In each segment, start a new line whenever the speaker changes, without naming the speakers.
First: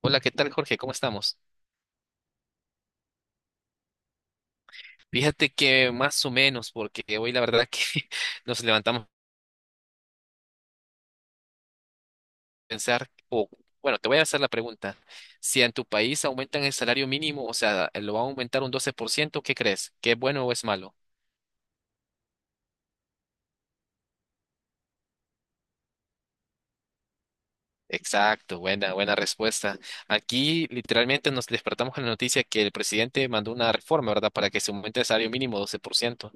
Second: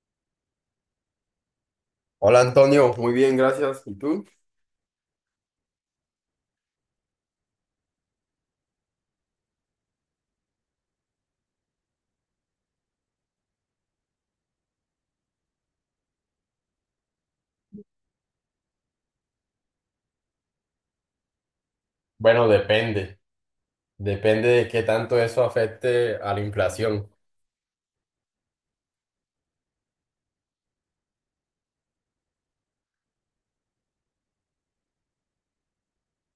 Hola, ¿qué tal, Jorge? ¿Cómo estamos?
Hola Antonio, muy bien, gracias. ¿Y tú?
Fíjate que más o menos, porque hoy la verdad que nos levantamos a pensar, o bueno, te voy a hacer la pregunta, si en tu país aumentan el salario mínimo, o sea, lo van a aumentar un 12%, ¿qué crees? ¿Qué es bueno o es malo?
Bueno, depende de qué tanto eso afecte a la inflación.
Exacto, buena, buena respuesta. Aquí literalmente nos despertamos con la noticia que el presidente mandó una reforma, ¿verdad? Para que se aumente el salario mínimo 12%.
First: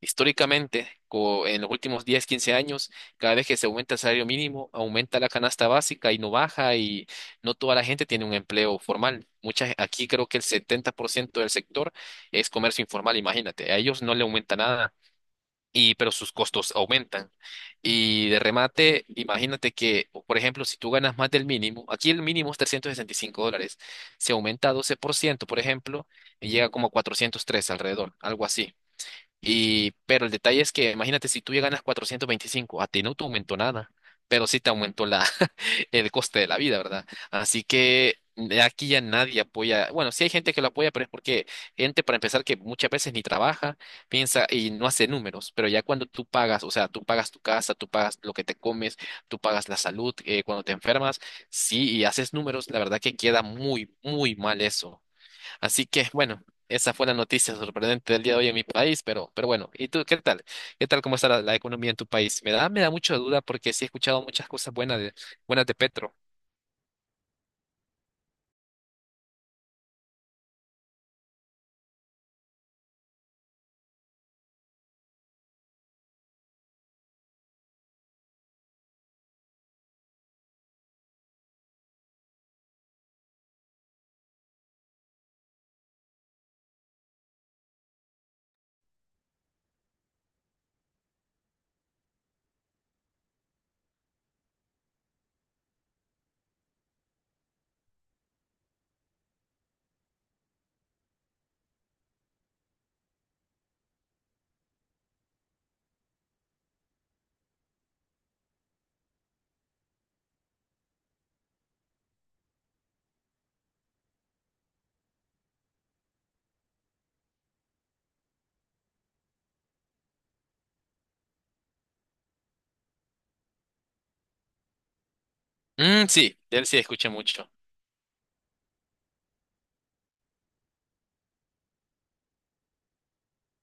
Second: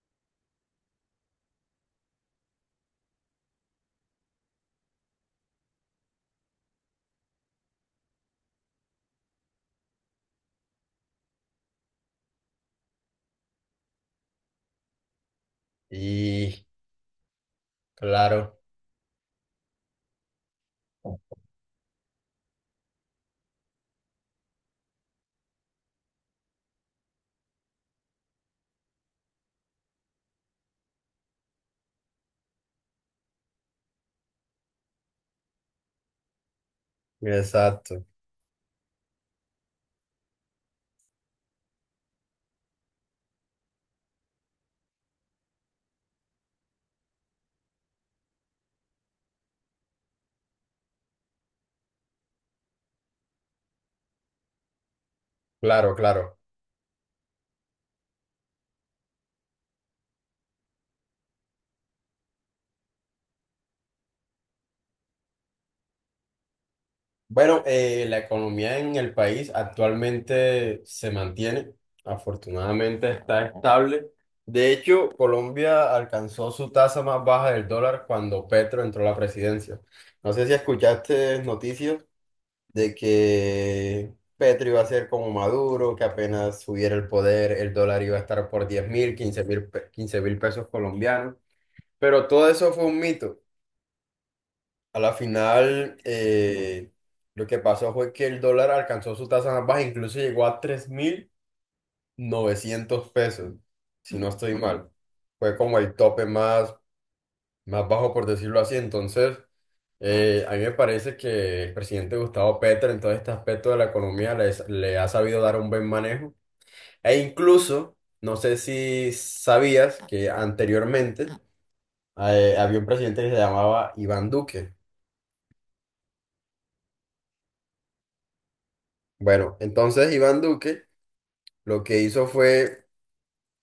Históricamente, en los últimos 10, 15 años, cada vez que se aumenta el salario mínimo, aumenta la canasta básica y no baja y no toda la gente tiene un empleo formal. Muchas, aquí creo que el 70% del sector es comercio informal, imagínate, a ellos no le aumenta nada. Y, pero sus
Y
costos aumentan. Y de
claro,
remate, imagínate que, o por ejemplo, si tú ganas más del mínimo, aquí el mínimo es 365 dólares, se aumenta a 12%, por ciento, por ejemplo, y llega como a 403 alrededor, algo así. Y, pero el detalle es que, imagínate, si tú ya ganas 425, a ti no te aumentó nada, pero sí te aumentó la, el coste de la vida, ¿verdad? Así
exacto,
que aquí ya nadie apoya, bueno, sí hay gente que lo apoya, pero es porque gente, para empezar, que muchas veces ni trabaja, piensa y no hace números, pero ya cuando tú pagas, o sea, tú pagas tu casa, tú pagas lo que te comes, tú pagas la salud, cuando te enfermas, sí, y haces números, la verdad que queda muy, muy mal eso. Así
claro,
que,
claro.
bueno, esa fue la noticia sorprendente del día de hoy en mi país, pero bueno, ¿y tú qué tal? ¿Qué tal cómo está la economía en tu país? Me da mucha duda porque sí he escuchado muchas cosas buenas de Petro.
Bueno, la economía en el país actualmente se mantiene, afortunadamente está estable. De hecho, Colombia alcanzó su tasa más baja del dólar cuando Petro entró a la presidencia. No sé si escuchaste noticias de que Petro iba a ser como Maduro, que apenas subiera el poder, el dólar iba a estar por 10.000, quince mil pesos colombianos. Pero todo eso fue un mito. A la final, lo que pasó fue que el dólar alcanzó su tasa más baja, incluso llegó a 3.900 pesos, si no estoy mal. Fue como el tope más bajo por decirlo así. Entonces, a mí me parece que el presidente Gustavo Petro en todo este aspecto de la economía le ha sabido dar un buen manejo. E incluso, no sé si sabías que anteriormente había un presidente que se llamaba Iván Duque.
Mm, sí, de él sí escuché mucho.
Bueno, entonces Iván Duque lo que hizo fue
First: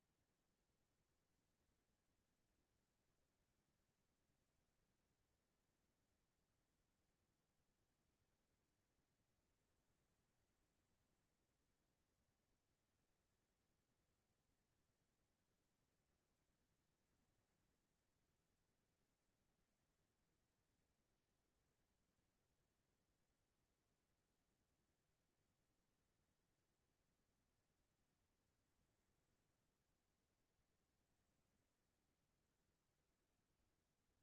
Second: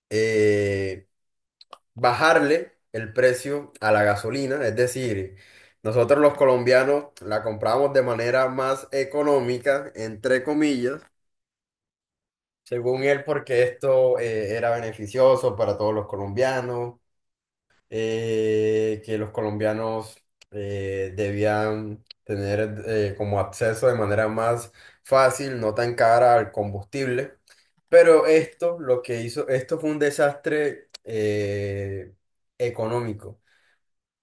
eh, bajarle el precio a la gasolina, es decir, nosotros los colombianos la compramos de manera más económica, entre comillas, según él, porque esto era beneficioso para todos los colombianos, que los colombianos debían tener como acceso de manera más fácil, no tan cara al combustible. Pero esto, lo que hizo, esto fue un desastre económico,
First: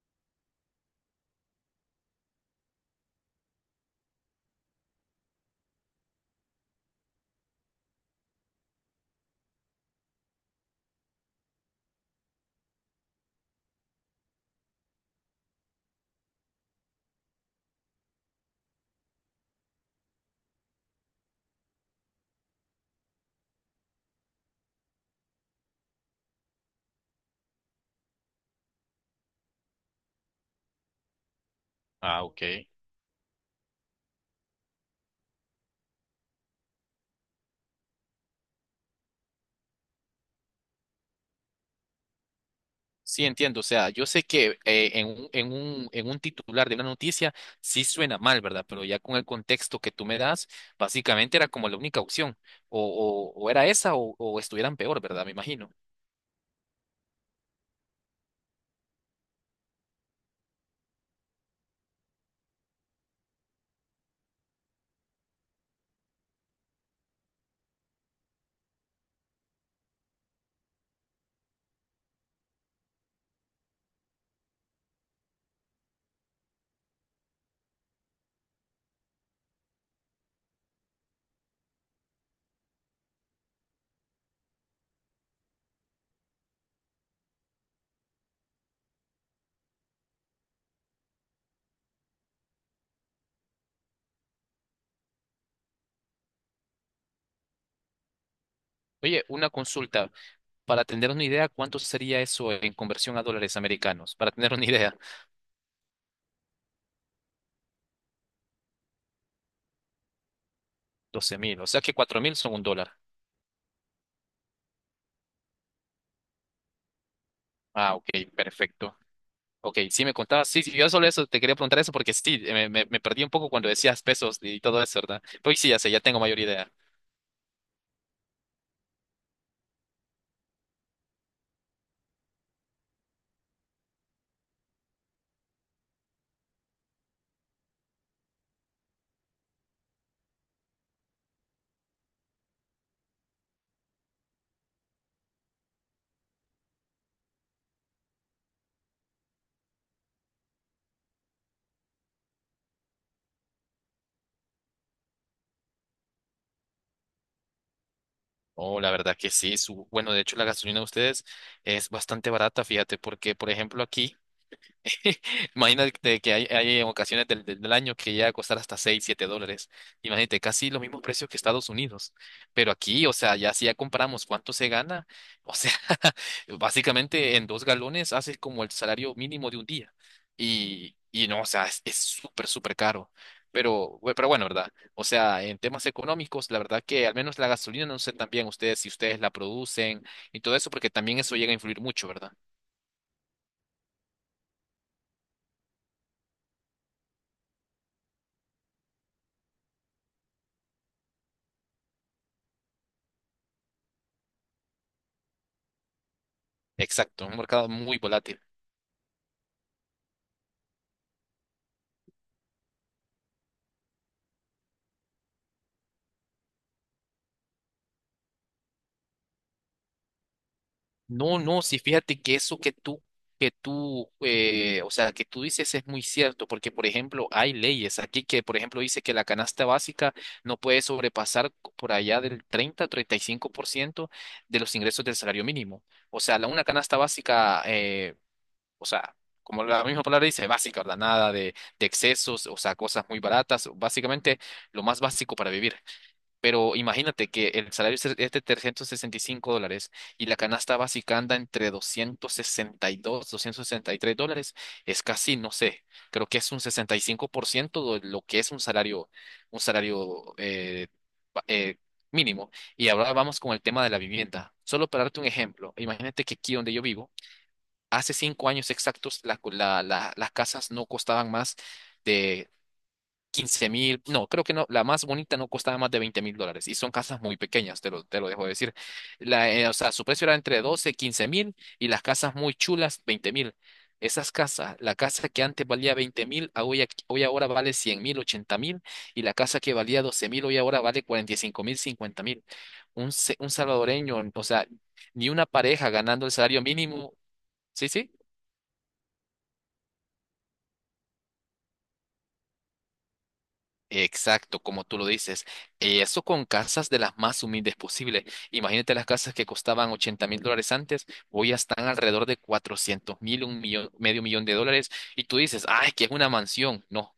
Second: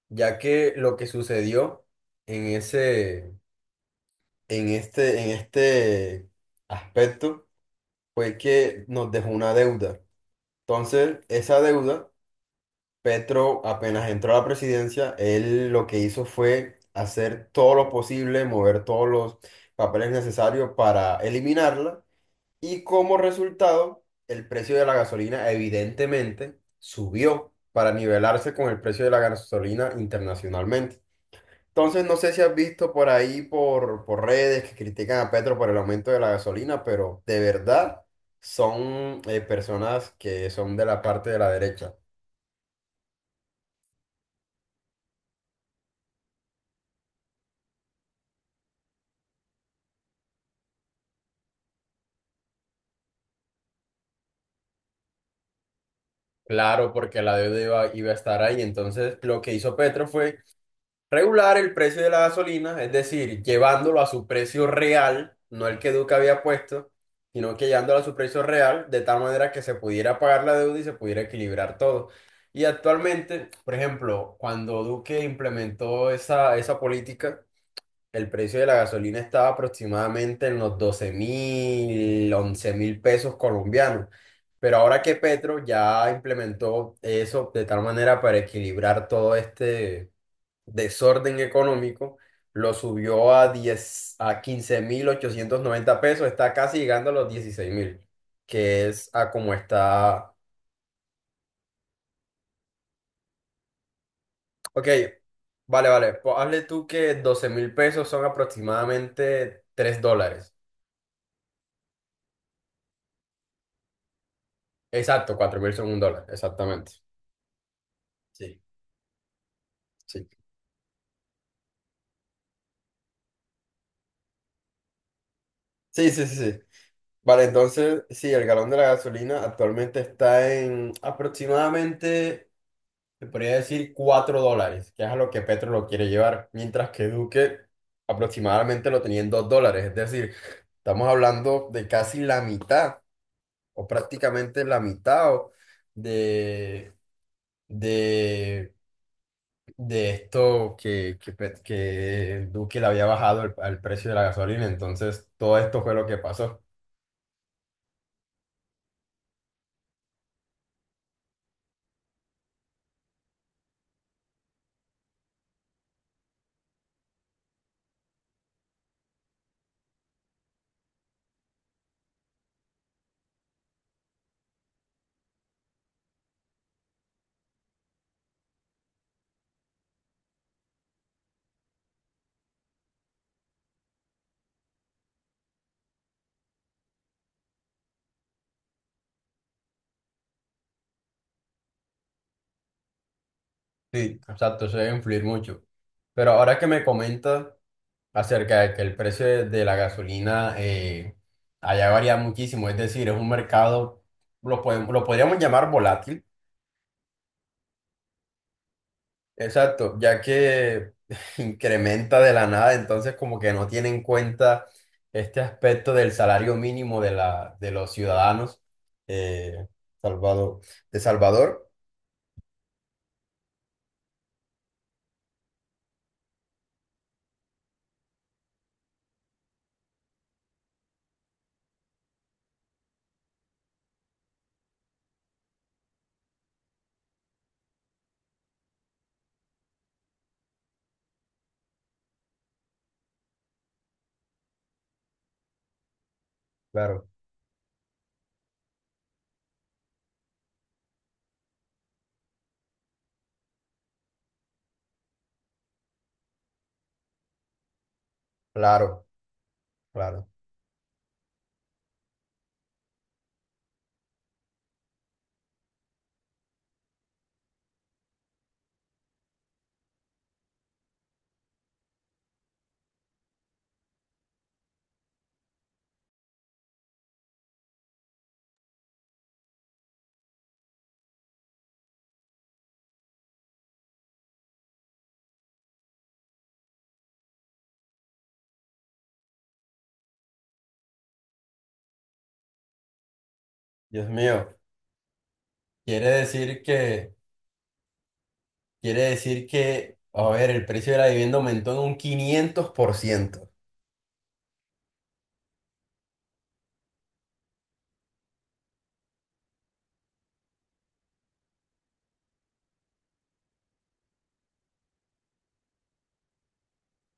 ya que lo que sucedió en ese, en este aspecto fue que nos dejó una deuda. Entonces, esa deuda, Petro, apenas entró a la presidencia, él lo que hizo fue hacer todo lo posible, mover todos los papeles necesarios para eliminarla, y como resultado, el precio de la gasolina evidentemente subió para nivelarse con el precio de la gasolina internacionalmente. Entonces, no
Ah,
sé si
ok.
has visto por ahí, por redes, que critican a Petro por el aumento de la gasolina, pero de verdad son personas que son de la parte de la derecha.
Sí, entiendo. O sea, yo sé que en un titular de una noticia sí suena mal, ¿verdad? Pero ya con el contexto que tú me das, básicamente era como la única opción. O, o era esa o estuvieran peor, ¿verdad? Me imagino.
Claro, porque la deuda iba a estar ahí. Entonces, lo que hizo Petro fue regular el precio de la gasolina, es decir, llevándolo a su precio real, no el que Duque había puesto, sino que llevándolo a su precio real, de tal manera que se pudiera pagar la deuda y se pudiera equilibrar todo. Y actualmente, por ejemplo, cuando Duque implementó esa política, el precio de la gasolina estaba aproximadamente en los 12.000, 11.000 pesos colombianos. Pero ahora que Petro ya implementó eso de tal manera para equilibrar todo este desorden económico, lo subió a 15.890 pesos, está casi llegando a los 16.000, que es
Oye,
a
una
como
consulta.
está.
Para tener una idea, ¿cuánto sería eso en conversión a dólares americanos? Para tener una
Ok,
idea,
vale, vale, pues hazle tú que 12.000 pesos son aproximadamente 3 dólares.
doce mil. O sea que 4 mil son un dólar.
Exacto, 4.000 son un dólar, exactamente.
Ah, ok,
Sí,
perfecto. Ok, sí me
sí.
contabas. Sí, sí, yo solo eso te quería preguntar eso porque sí, me perdí un poco cuando decías pesos y todo eso, ¿verdad? Pues sí, ya sé, ya
Sí,
tengo
sí, sí,
mayor
sí.
idea.
Vale, entonces, sí, el galón de la gasolina actualmente está en aproximadamente, se podría decir, 4 dólares, que es a lo que Petro lo quiere llevar, mientras que Duque aproximadamente lo tenía en 2 dólares, es decir, estamos hablando de casi la mitad, o prácticamente la mitad o- de, de, de esto que Duque le había bajado el- al precio de la gasolina, entonces todo esto fue lo que pasó.
Oh, la verdad que sí. Bueno, de hecho, la gasolina de ustedes es bastante barata, fíjate, porque, por ejemplo, aquí. Imagínate que hay ocasiones del año que llega a costar hasta 6 7 dólares. Imagínate, casi los mismos precios que Estados Unidos. Pero aquí, o sea, ya si ya comparamos cuánto se gana, o sea, básicamente en dos galones haces como el salario mínimo de un día. Y no, o sea, es súper, súper caro. Pero, pero bueno, ¿verdad? O sea, en temas económicos, la verdad que al menos la gasolina, no sé también ustedes si ustedes la producen y todo eso, porque también eso llega a influir mucho, ¿verdad?
Sí, exacto, eso debe influir mucho. Pero ahora que me comentas acerca de que el precio de la gasolina allá varía muchísimo, es decir, es un mercado, lo podríamos llamar volátil,
Exacto, un mercado muy volátil.
exacto, ya que incrementa de la nada, entonces como que no tiene en cuenta este aspecto del salario mínimo de los ciudadanos eh, Salvador, de
No, no,
Salvador,
sí, fíjate que eso o sea, que tú dices es muy cierto, porque, por ejemplo, hay leyes aquí que, por ejemplo, dice que la canasta básica no puede sobrepasar por allá del 30-35% de los ingresos del salario mínimo. O sea, una canasta básica, o sea, como la misma palabra dice, básica, ¿verdad? Nada de excesos, o sea, cosas muy baratas, básicamente lo más básico para vivir. Pero
Claro,
imagínate que el salario es de $365 y la canasta básica anda entre doscientos doscientos sesenta sesenta y dos doscientos sesenta y tres dólares. Es casi, no sé, creo que es un 65% de lo que es un
claro,
salario, un
claro,
salario eh, ba- eh, mínimo. Y ahora vamos con el tema de la vivienda. Solo para darte un ejemplo, imagínate que aquí donde yo vivo, hace 5 años exactos las casas no costaban más 15.000, no, creo que no, la más bonita no costaba más de $20.000 y son casas muy pequeñas, te lo dejo de decir. O sea, su precio era entre 12 15 mil y las casas muy chulas, 20.000. Esas casas, la casa que antes valía 20.000, a hoy, hoy ahora vale 100.000, 80.000 y la casa que valía 12.000, hoy ahora vale 45.000, 50.000. Un
Dios
salvadoreño, o
mío,
sea, ni una pareja
quiere
ganando el
decir
salario mínimo,
que...
sí, sí.
Quiere decir que, a ver, el precio de la vivienda aumentó en un 500%.
Exacto, como tú lo dices. Eso con casas de las más humildes posibles. Imagínate las casas que costaban $80.000 antes, hoy ya están alrededor de 400.000, un millón, medio millón de dólares. Y tú dices, ah, es que es una mansión. No,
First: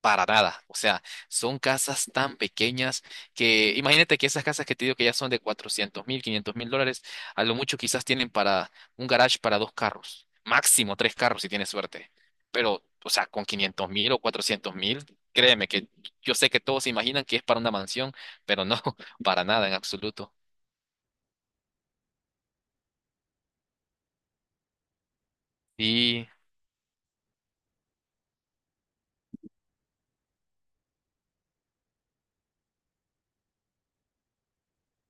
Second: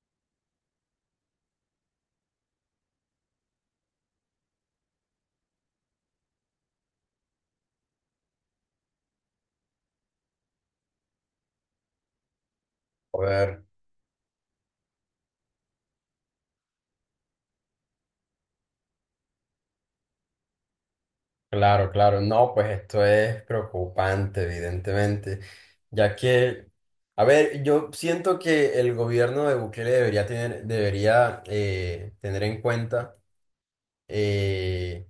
para nada. O sea, son casas tan pequeñas que imagínate que esas casas que te digo que ya son de 400.000, $500.000, a lo mucho quizás tienen para un garage para dos carros, máximo tres carros si tienes suerte. Pero, o sea, con
Joder,
500.000 o 400.000, créeme que yo sé que todos se imaginan que es para una mansión, pero no, para nada en absoluto.
claro, claro. No, pues esto es preocupante, evidentemente, ya
Y
que, a ver, yo siento que el gobierno de Bukele debería tener en cuenta, eh,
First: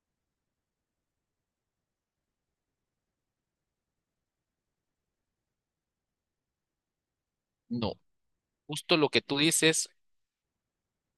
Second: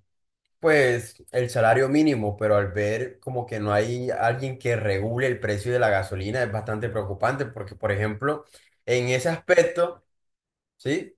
pues, el salario mínimo, pero al ver como que no hay alguien que regule el precio de la gasolina es bastante preocupante, porque, por
no,
ejemplo,
justo
en
lo que
ese
tú dices.
aspecto, sí,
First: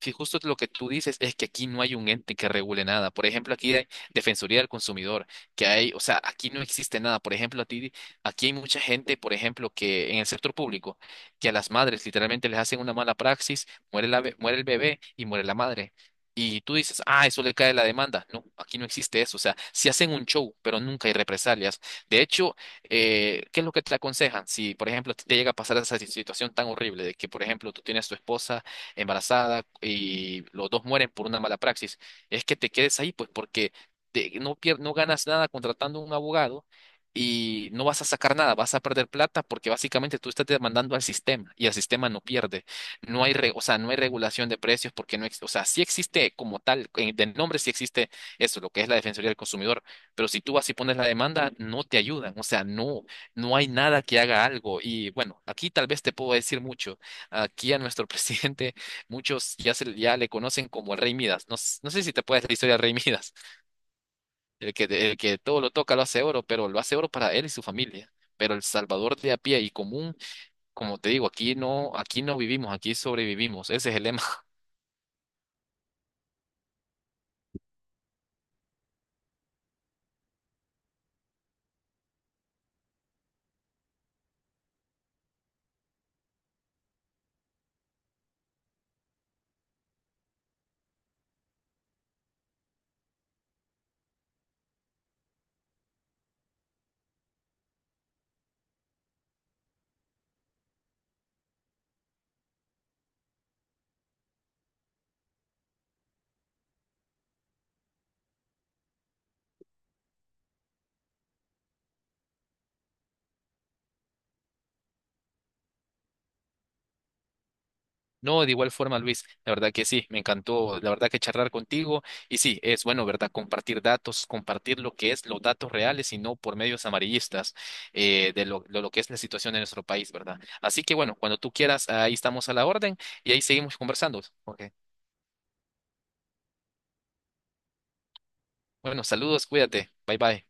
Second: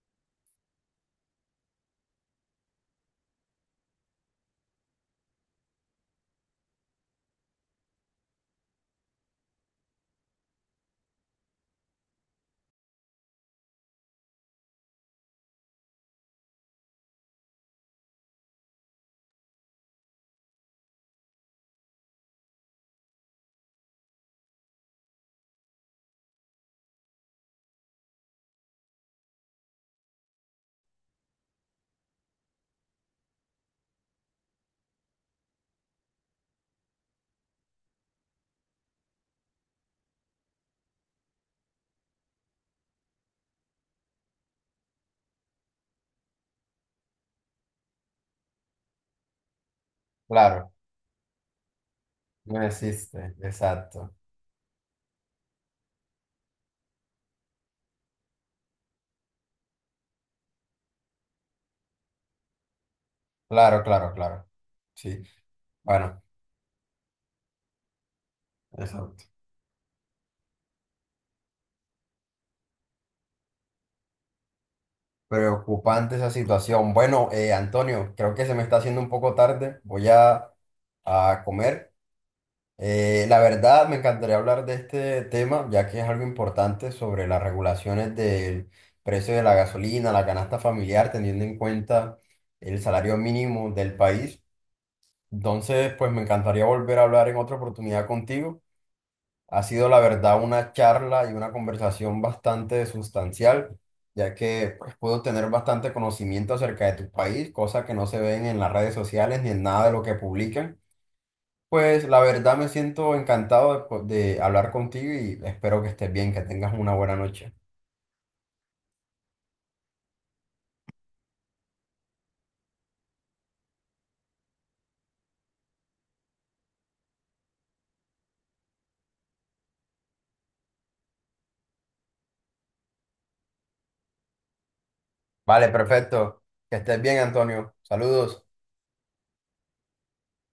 Si justo lo que tú dices es que aquí no hay un ente que regule nada. Por ejemplo, aquí hay Defensoría del Consumidor, que hay, o sea, aquí no existe nada. Por ejemplo, aquí hay mucha gente, por ejemplo, que en el sector público, que a las madres literalmente les hacen una mala praxis, muere el bebé y muere la madre. Y tú dices, ah, eso le cae la demanda. No, aquí no existe eso. O sea, si hacen un show, pero nunca hay represalias. De hecho, ¿qué es lo que te aconsejan? Si, por ejemplo, te llega a pasar esa situación tan horrible de que, por ejemplo, tú tienes tu esposa embarazada y los dos mueren por una mala praxis, es que te quedes ahí, pues porque no, no ganas nada contratando un abogado y no vas a sacar nada, vas a perder plata porque básicamente tú estás demandando al sistema y el sistema no pierde. No hay, re- O sea, no hay regulación de precios porque no, o sea, sí existe como tal, de nombre sí existe eso, lo que es la Defensoría del Consumidor, pero si tú
claro,
vas y pones la demanda, no te ayudan, o
no
sea, no,
existe,
no hay nada
exacto,
que haga algo. Y bueno, aquí tal vez te puedo decir mucho. Aquí a nuestro presidente. Muchos ya, ya le conocen como el Rey Midas. No, no sé si te puedes la historia del Rey Midas,
claro, claro, claro,
el que, el
sí.
que todo lo toca lo
Bueno.
hace oro, pero lo hace oro para él y su familia. Pero el salvador
Exacto.
de a pie y común, como te digo, aquí no vivimos, aquí sobrevivimos. Ese es el lema.
Preocupante esa situación. Bueno, Antonio, creo que se me está haciendo un poco tarde. Voy a comer. La verdad, me encantaría hablar de este tema, ya que es algo importante sobre las regulaciones del precio de la gasolina, la canasta familiar, teniendo en cuenta el salario mínimo del país. Entonces, pues me encantaría volver a hablar en otra oportunidad contigo. Ha sido la verdad una charla y una conversación bastante sustancial, ya que pues, puedo tener bastante conocimiento acerca de tu país, cosas que no se ven en las redes sociales ni en nada de lo que publican. Pues la verdad me siento encantado de hablar contigo y espero que estés bien, que tengas una buena noche.
No, de igual forma, Luis, la verdad que sí, me encantó, la verdad que charlar contigo y sí, es bueno, ¿verdad? Compartir datos, compartir lo que es los datos reales y no por medios amarillistas de lo que es la situación en nuestro país, ¿verdad? Así que bueno, cuando tú quieras, ahí estamos a la orden y ahí seguimos conversando. Ok.
Vale, perfecto. Que estés bien, Antonio. Saludos.
Bueno, saludos, cuídate, bye bye.